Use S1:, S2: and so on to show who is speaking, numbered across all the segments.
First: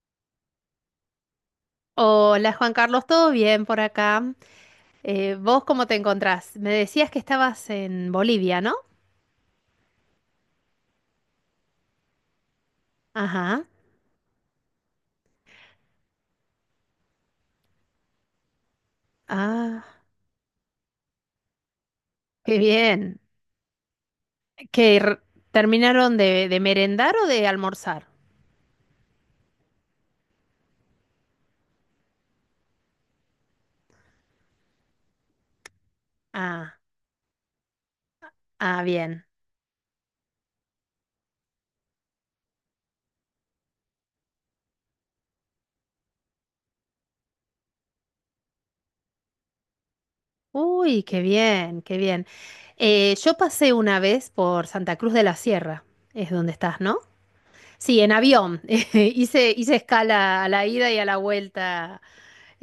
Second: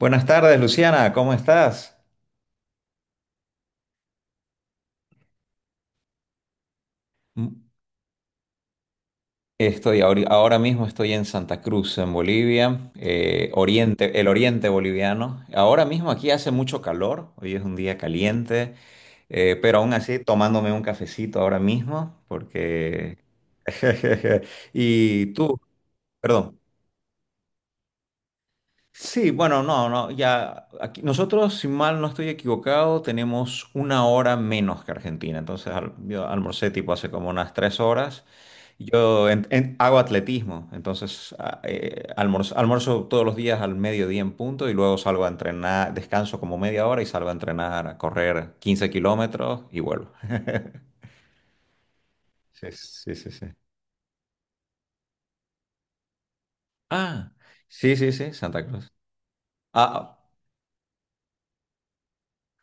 S1: Buenas tardes, Luciana, ¿cómo estás?
S2: Hola Juan Carlos, ¿todo bien por acá? ¿Vos cómo te encontrás? Me decías que
S1: Mm,
S2: estabas en Bolivia, ¿no?
S1: Estoy ahora mismo estoy en Santa Cruz, en Bolivia,
S2: Ajá.
S1: oriente, el oriente boliviano. Ahora mismo aquí hace mucho calor, hoy es un día caliente, pero
S2: Ah,
S1: aún así tomándome un cafecito ahora mismo,
S2: qué
S1: porque...
S2: bien. ¿Que r-
S1: Y tú,
S2: terminaron de,
S1: perdón.
S2: merendar o de almorzar?
S1: Sí, bueno, no, no, ya aquí, nosotros, si mal no estoy equivocado, tenemos una hora menos que Argentina. Entonces, yo almorcé
S2: Ah,
S1: tipo hace como unas 3 horas.
S2: ah, bien.
S1: Yo hago atletismo, entonces almuerzo todos los días al mediodía en punto y luego salgo a entrenar, descanso como media hora y salgo a entrenar, a correr 15 kilómetros y vuelvo.
S2: Uy, qué bien, qué bien.
S1: Sí, sí,
S2: Eh,
S1: sí,
S2: yo
S1: sí.
S2: pasé una vez por Santa Cruz de la Sierra, es donde estás, ¿no?
S1: Ah, sí,
S2: Sí, en
S1: sí, sí,
S2: avión.
S1: Santa Cruz.
S2: Hice
S1: Ah,
S2: escala a la ida y a la vuelta.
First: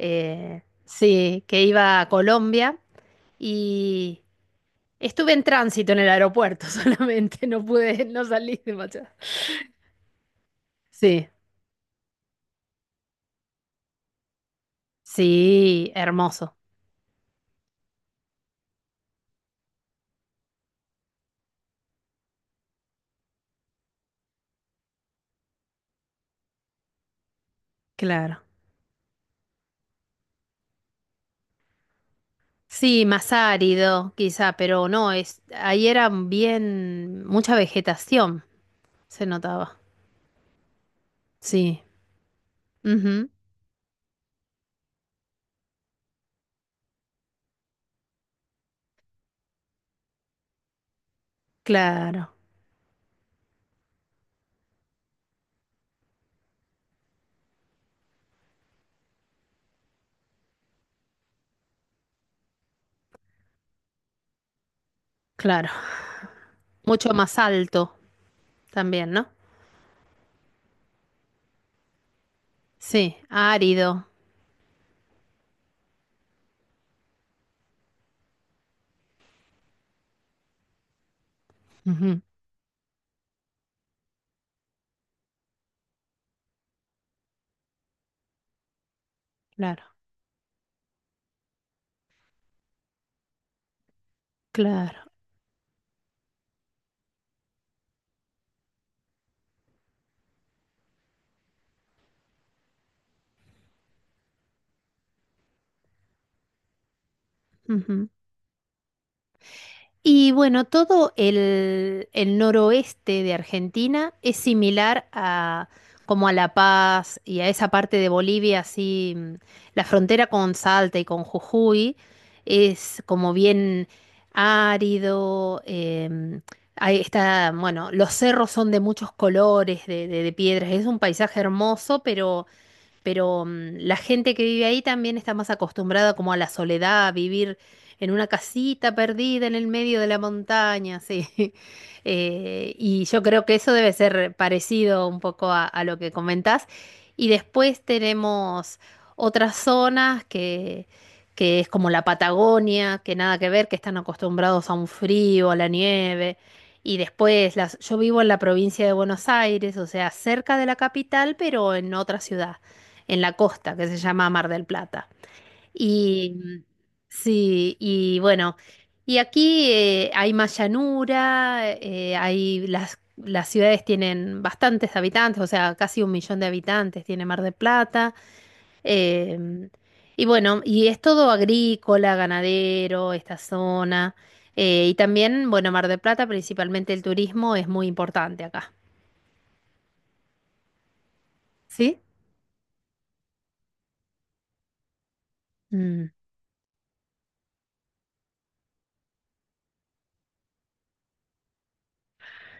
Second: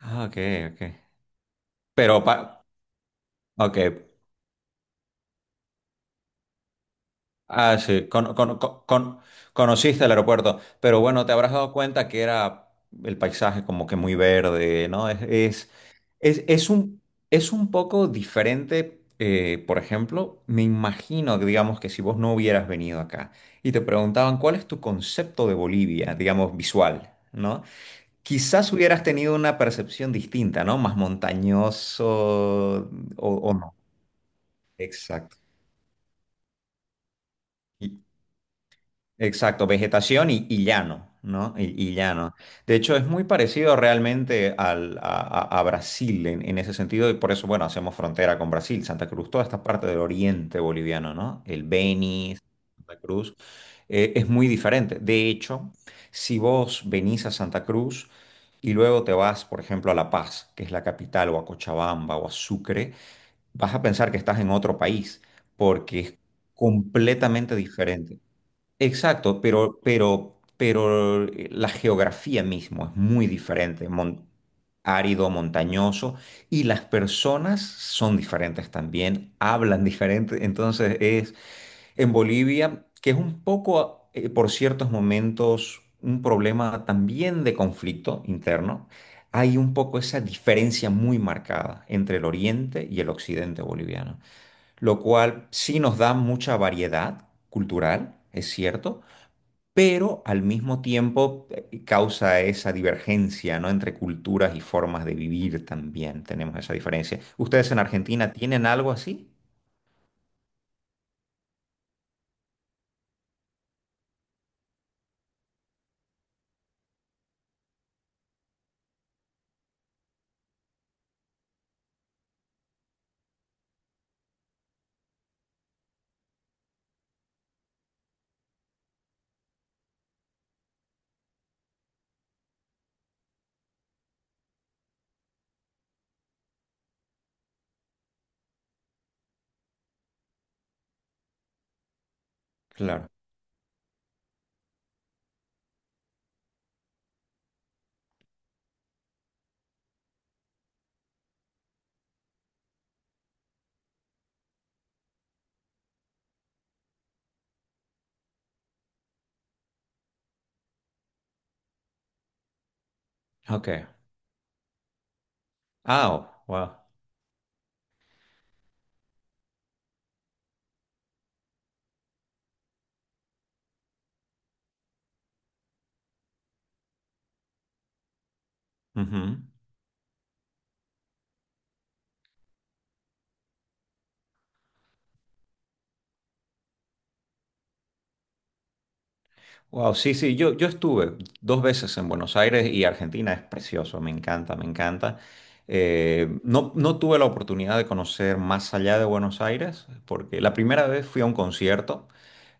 S1: ah, ok, ok.
S2: sí, que iba a
S1: Pero, pa
S2: Colombia.
S1: ok.
S2: y... Estuve en tránsito en el aeropuerto solamente, no
S1: Ah,
S2: pude,
S1: sí,
S2: no salí de Machado.
S1: conociste el aeropuerto, pero bueno,
S2: Sí,
S1: te habrás dado cuenta que era el paisaje como que muy verde, ¿no?
S2: sí, hermoso,
S1: Es un, es un poco diferente, por ejemplo, me imagino, que, digamos, que si vos no hubieras venido acá y te preguntaban cuál es tu concepto de Bolivia, digamos, visual, ¿no?
S2: claro.
S1: Quizás hubieras tenido una percepción distinta, ¿no? Más montañoso
S2: Sí, más
S1: o no.
S2: árido quizá, pero no,
S1: Exacto.
S2: es, ahí era bien, mucha vegetación se
S1: Exacto,
S2: notaba.
S1: vegetación y llano, ¿no?
S2: Sí,
S1: Y llano. De hecho, es muy
S2: ujú,
S1: parecido realmente a Brasil en ese sentido, y por eso, bueno, hacemos frontera con Brasil, Santa Cruz, toda esta parte del oriente boliviano, ¿no? El
S2: claro,
S1: Beni, Santa Cruz, es muy diferente. De hecho, si vos venís a Santa Cruz y luego te vas, por ejemplo, a La Paz, que es la capital, o a Cochabamba o a Sucre, vas a pensar que estás en otro país,
S2: claro.
S1: porque es
S2: Mucho más
S1: completamente
S2: alto
S1: diferente.
S2: también, ¿no?
S1: Exacto, pero la geografía mismo es
S2: Sí,
S1: muy diferente,
S2: árido.
S1: árido, montañoso, y las personas son diferentes también, hablan diferente. Entonces es en
S2: Ujú,
S1: Bolivia, que es un poco, por ciertos momentos, un problema también de conflicto interno, hay un
S2: claro,
S1: poco esa diferencia muy marcada entre el oriente y el occidente boliviano, lo
S2: claro.
S1: cual sí nos da mucha variedad cultural, es cierto, pero al mismo tiempo causa esa divergencia, ¿no? Entre culturas y formas de vivir también tenemos esa diferencia. ¿Ustedes en
S2: Ujú.
S1: Argentina tienen algo así?
S2: Y bueno, todo el noroeste de Argentina es similar a como a La Paz y a esa parte de Bolivia, así la frontera con Salta y con Jujuy es como bien árido. Ahí está, bueno, los cerros son de muchos colores, de piedras. Es un paisaje hermoso, pero la gente que vive ahí también está más acostumbrada como a la soledad, a vivir en una casita perdida en el medio de la montaña, sí. Y
S1: Claro.
S2: yo creo que eso debe ser parecido un poco a lo que comentás. Y después tenemos otras zonas que es como la Patagonia, que nada que ver, que están acostumbrados a un frío, a la nieve. Y después, yo vivo en la provincia de Buenos Aires, o sea, cerca de la capital, pero en otra ciudad en la
S1: Ok.
S2: costa, que se llama Mar del Plata.
S1: Ah, oh,
S2: Y
S1: wow.
S2: sí, y bueno, y aquí hay más llanura, hay las ciudades tienen bastantes habitantes, o sea, casi 1 millón de habitantes tiene Mar del Plata.
S1: Ujú.
S2: em, y bueno, y es todo agrícola, ganadero, esta zona. Y también, bueno, Mar del Plata, principalmente el turismo es muy importante acá.
S1: Wow, sí, sí, yo estuve dos veces
S2: ¿Sí?
S1: en Buenos Aires y Argentina es precioso, me encanta, me encanta.
S2: Mm,
S1: No, no tuve la oportunidad de conocer más allá de Buenos Aires, porque la primera vez fui a un concierto,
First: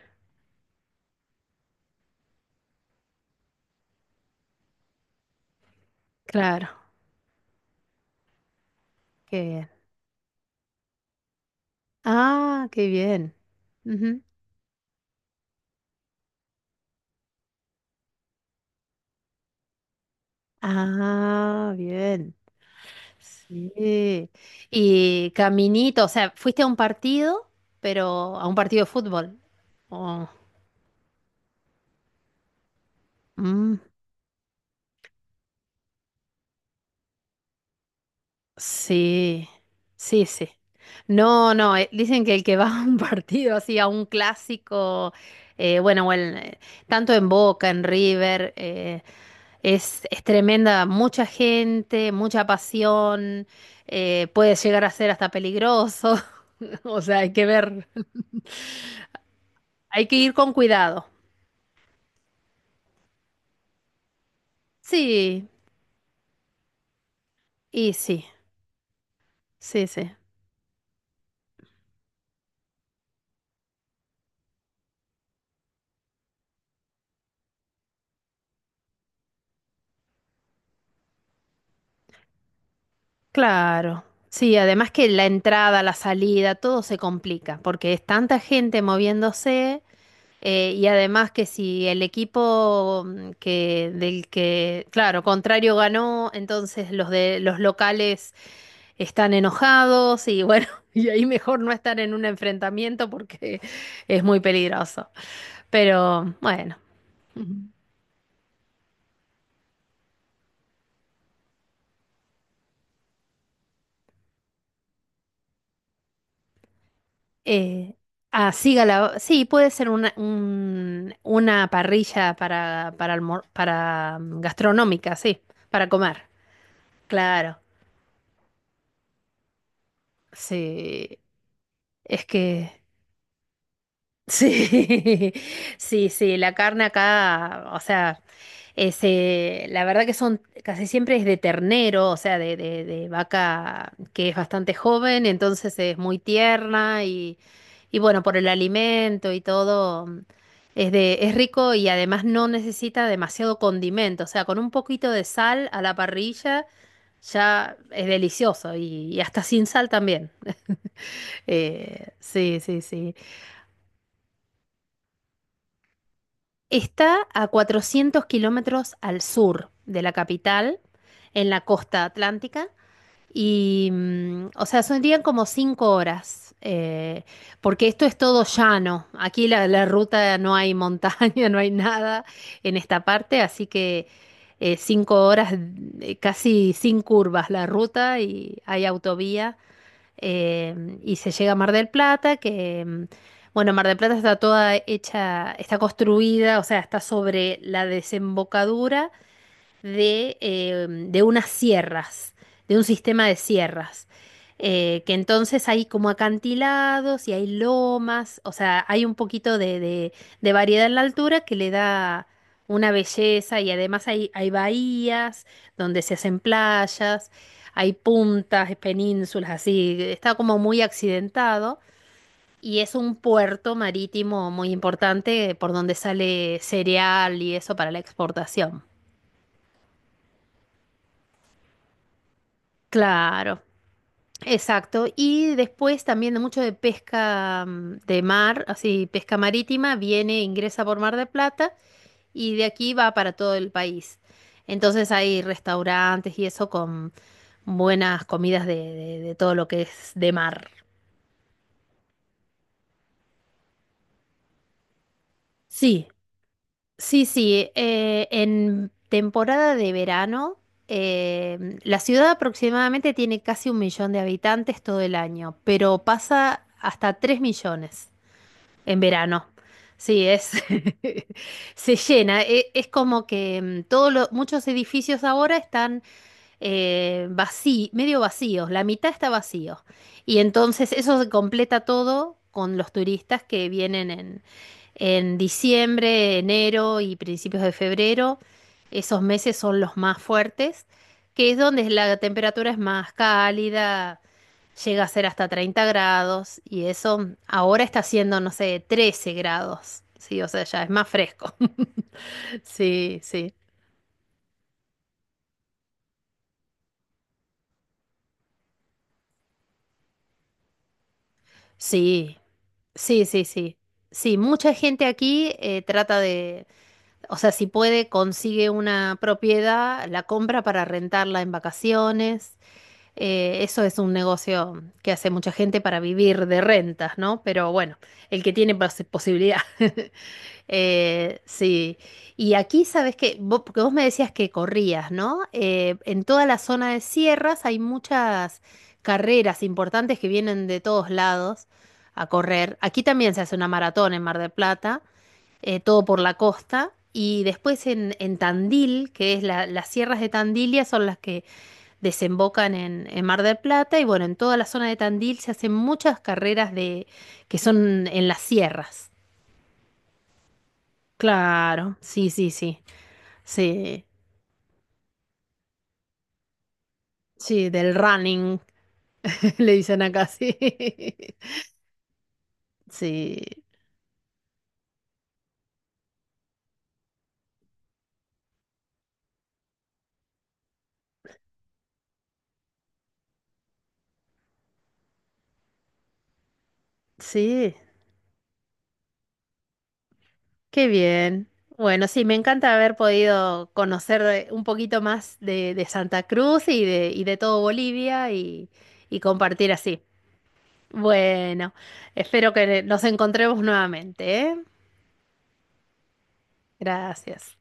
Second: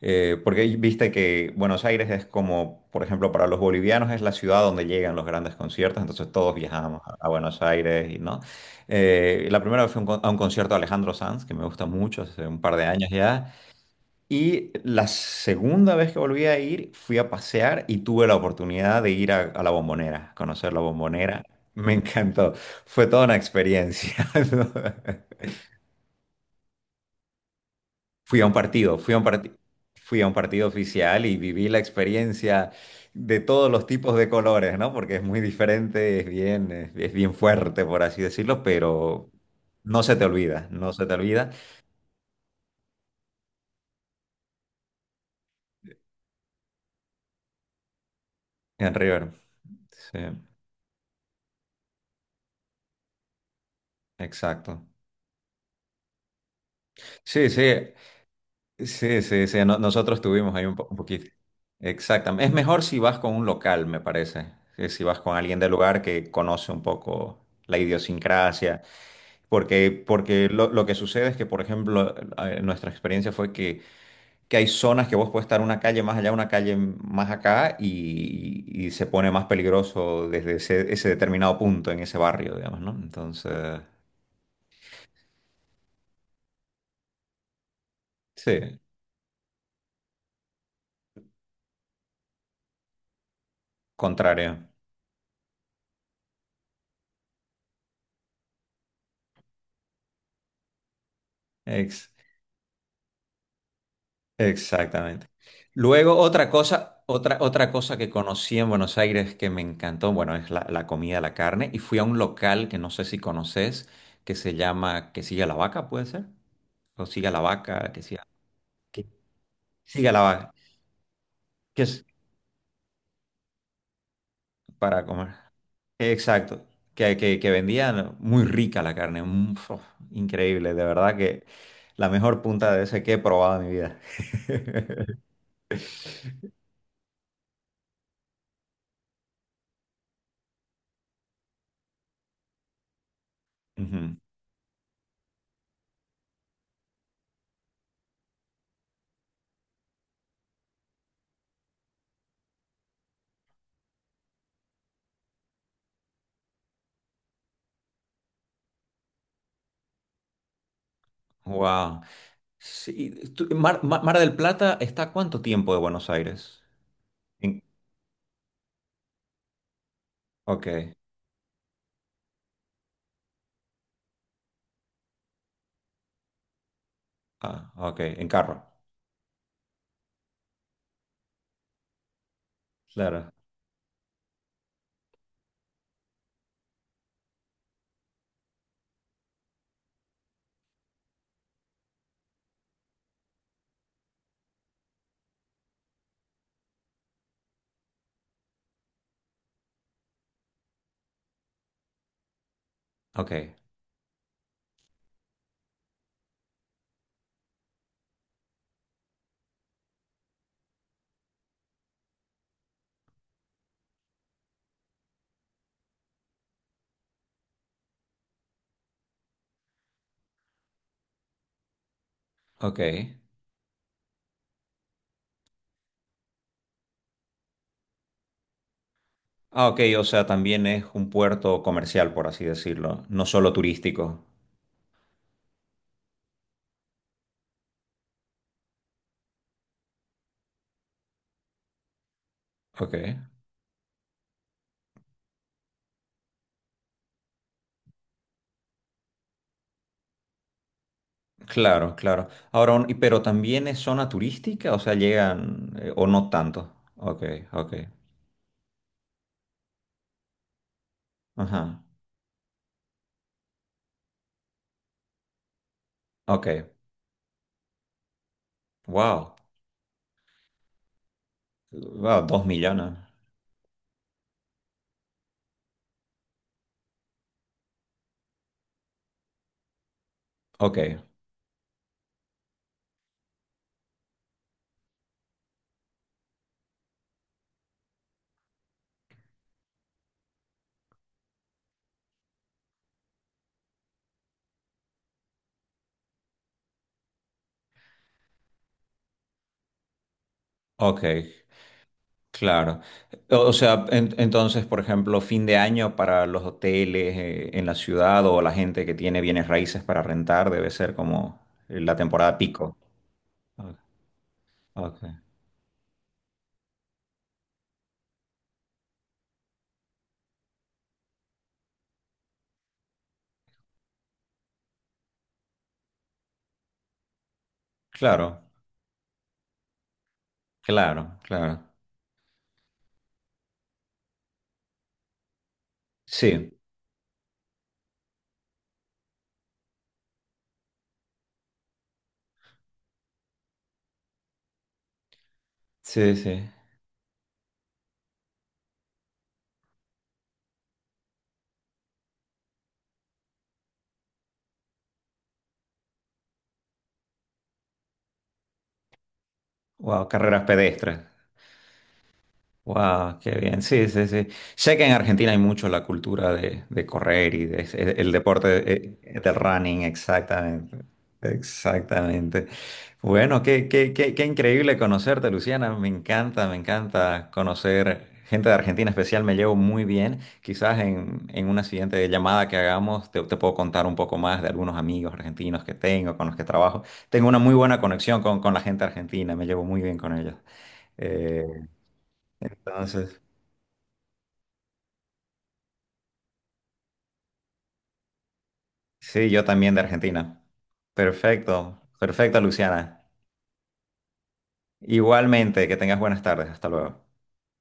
S1: porque viste que Buenos Aires es como, por ejemplo, para los bolivianos es la ciudad donde llegan los grandes conciertos, entonces todos
S2: claro,
S1: viajamos a Buenos Aires y no. La
S2: que
S1: primera vez fue a un a un concierto de Alejandro Sanz, que me gusta mucho, hace un
S2: Ah,
S1: par de
S2: qué
S1: años
S2: bien.
S1: ya.
S2: Ujú.
S1: Y la segunda vez que volví a ir, fui a pasear y tuve la oportunidad de ir a la Bombonera, conocer la Bombonera.
S2: Ah,
S1: Me
S2: bien.
S1: encantó. Fue toda una experiencia.
S2: Sí.
S1: ¿No?
S2: Y caminito, o sea, fuiste a un partido, pero
S1: Fui
S2: a
S1: a un
S2: un partido de
S1: partido, fui a un
S2: fútbol.
S1: parti- fui a un partido oficial y viví la experiencia de todos
S2: Oh.
S1: los tipos de colores, ¿no? Porque es muy diferente, es bien, es bien fuerte, por así decirlo, pero
S2: Sí,
S1: no se te
S2: sí, sí.
S1: olvida, no se te olvida.
S2: No, no, dicen que el que va a un partido así, a un clásico, bueno, o en, tanto en Boca, en River,
S1: En River, sí,
S2: es tremenda, mucha gente, mucha pasión, puede llegar
S1: exacto.
S2: a ser hasta peligroso, o sea, hay que
S1: Sí,
S2: ver,
S1: sí, sí, sí, sí,
S2: hay que
S1: nosotros
S2: ir con
S1: tuvimos ahí un, un
S2: cuidado.
S1: poquito. Exactamente. Es mejor si vas con un local, me parece, que si vas con
S2: Sí,
S1: alguien del lugar que conoce un poco la
S2: y sí,
S1: idiosincrasia,
S2: sí,
S1: porque,
S2: sí.
S1: porque lo que sucede es que, por ejemplo, nuestra experiencia fue que hay zonas que vos puedes estar una calle más allá, una calle más acá, y se pone más peligroso desde ese, ese determinado punto en ese barrio, digamos, ¿no? Entonces,
S2: Claro, sí, además que la entrada, la salida, todo se complica porque es tanta
S1: sí,
S2: gente moviéndose y además que si el equipo que del
S1: contrario.
S2: que, claro, contrario ganó, entonces los de los locales están enojados y bueno, y ahí mejor no estar
S1: Ex-
S2: en un enfrentamiento porque es muy peligroso.
S1: Exactamente. Luego,
S2: Pero
S1: otra
S2: bueno.
S1: cosa, otra,
S2: Ujú.
S1: otra cosa que conocí en Buenos Aires que me encantó, bueno, es la, la comida, la carne, y fui a un local que no sé si conoces, que se llama Que Siga la Vaca, ¿puede ser? O Siga la Vaca,
S2: Eh, así
S1: que
S2: gala- sí, puede ser
S1: siga
S2: una,
S1: la vaca,
S2: un- una
S1: que es
S2: parrilla para,
S1: para
S2: gastronómica,
S1: comer.
S2: sí, para comer.
S1: Exacto, que
S2: Claro,
S1: vendían muy rica la carne, increíble, de verdad
S2: sí.
S1: que la
S2: Es
S1: mejor
S2: que
S1: punta de ese que he probado en mi vida.
S2: Sí, sí, sí, la carne acá, o sea, es, la verdad que son, casi siempre es de ternero, o sea, de vaca que es bastante joven, entonces es muy tierna y bueno, por el alimento y todo, es de, es rico y además no necesita demasiado condimento, o sea, con un poquito de sal a la parrilla ya es delicioso y hasta sin sal también.
S1: Wow.
S2: Sí, sí,
S1: Sí,
S2: sí.
S1: Mar del Plata está a cuánto tiempo de Buenos Aires?
S2: Está a
S1: En,
S2: 400 km al sur de la
S1: ok,
S2: capital, en la costa atlántica, y, o sea, serían como 5 horas,
S1: ah,
S2: porque
S1: ok,
S2: esto es
S1: en
S2: todo
S1: carro,
S2: llano. Aquí la ruta no hay montaña, no hay nada en esta
S1: claro.
S2: parte, así que 5 horas, casi sin curvas la ruta y hay autovía y se llega a Mar del Plata, que, bueno, Mar del Plata está toda hecha, está construida, o sea, está sobre la desembocadura de unas sierras, de un sistema
S1: Ok,
S2: de sierras. Que entonces hay como acantilados y hay lomas, o sea, hay un poquito de variedad en la altura que le da una belleza y además hay bahías donde se hacen playas, hay puntas, penínsulas, así, está como muy accidentado. Y
S1: ok.
S2: es un puerto marítimo muy importante por donde sale cereal y eso para la exportación.
S1: Ah, ok, o sea, también es un puerto comercial, por así decirlo, no solo
S2: Claro.
S1: turístico.
S2: Exacto, y después también de mucho de pesca de mar, así pesca marítima, viene, ingresa por Mar de Plata y de aquí
S1: Ok,
S2: va para todo el país. Entonces hay restaurantes y eso con buenas comidas de todo lo que es de mar.
S1: claro, claro. Ahora, pero también es zona turística, o sea, llegan, o
S2: Sí,
S1: no tanto. Ok,
S2: sí, sí.
S1: ok,
S2: En temporada de verano,
S1: ajá,
S2: la ciudad aproximadamente tiene casi 1 millón de habitantes todo el año, pero
S1: ok,
S2: pasa hasta 3 millones. En
S1: wow,
S2: verano. Sí, es se
S1: wow,
S2: llena.
S1: dos
S2: Es,
S1: millones.
S2: como que todos los muchos edificios ahora están medio vacíos, la mitad está vacío. Y
S1: Ok,
S2: entonces eso se completa todo con los turistas que vienen en diciembre, enero y principios de febrero. Esos meses son los más fuertes, que es donde la temperatura es más cálida. Llega a ser hasta 30 grados y eso ahora está haciendo, no sé, 13 grados. Sí, o sea, ya es
S1: ok,
S2: más fresco.
S1: claro.
S2: Sí,
S1: O
S2: sí.
S1: sea, entonces, por ejemplo, fin de año para los hoteles en la ciudad o la gente que tiene bienes raíces para rentar debe ser como la
S2: Sí,
S1: temporada pico.
S2: sí, sí,
S1: Ah,
S2: sí. Sí, mucha gente
S1: ok.
S2: aquí trata de, o sea, si puede, consigue una propiedad, la compra para rentarla en vacaciones. Eso es un negocio que hace mucha gente para vivir de rentas, ¿no? Pero bueno,
S1: Claro,
S2: el que tiene posibilidad.
S1: claro,
S2: Eh,
S1: claro.
S2: sí, y aquí sabes que, vos, porque vos me decías que corrías, ¿no? En toda
S1: Sí,
S2: la zona de sierras hay muchas carreras importantes que vienen de todos lados a correr. Aquí también se hace una maratón en Mar del Plata, todo
S1: sí,
S2: por la
S1: sí.
S2: costa, y después en, Tandil, que es las sierras de Tandilia son las que desembocan en, Mar del Plata, y bueno, en toda la zona de Tandil se hacen muchas carreras de, que son en las sierras.
S1: Wow, carreras pedestres.
S2: Claro, sí, sí, sí.
S1: Wow, qué bien. Sí,
S2: Sí,
S1: sí, sí. Sé que en Argentina hay mucho la cultura de correr y de,
S2: sí, del
S1: el
S2: running,
S1: deporte del
S2: le
S1: running,
S2: dicen acá, sí.
S1: exactamente. Exactamente.
S2: Sí,
S1: Bueno, qué, qué, qué, qué increíble conocerte, Luciana. Me encanta conocer gente de Argentina especial. Me llevo muy bien. Quizás en una siguiente llamada que hagamos te puedo contar un poco más de algunos amigos argentinos que tengo, con los que trabajo. Tengo una muy
S2: sí,
S1: buena conexión con la gente argentina. Me llevo muy bien con ellos.
S2: qué
S1: Eh,
S2: bien. Bueno, sí, me encanta haber
S1: entonces...
S2: podido conocer un poquito más de Santa Cruz y de todo Bolivia y
S1: Sí, yo
S2: compartir
S1: también de
S2: así.
S1: Argentina.
S2: Bueno,
S1: Perfecto, perfecto,
S2: espero que
S1: Luciana.
S2: nos encontremos nuevamente, ¿eh?
S1: Igualmente, que tengas buenas tardes. Hasta luego.
S2: Gracias.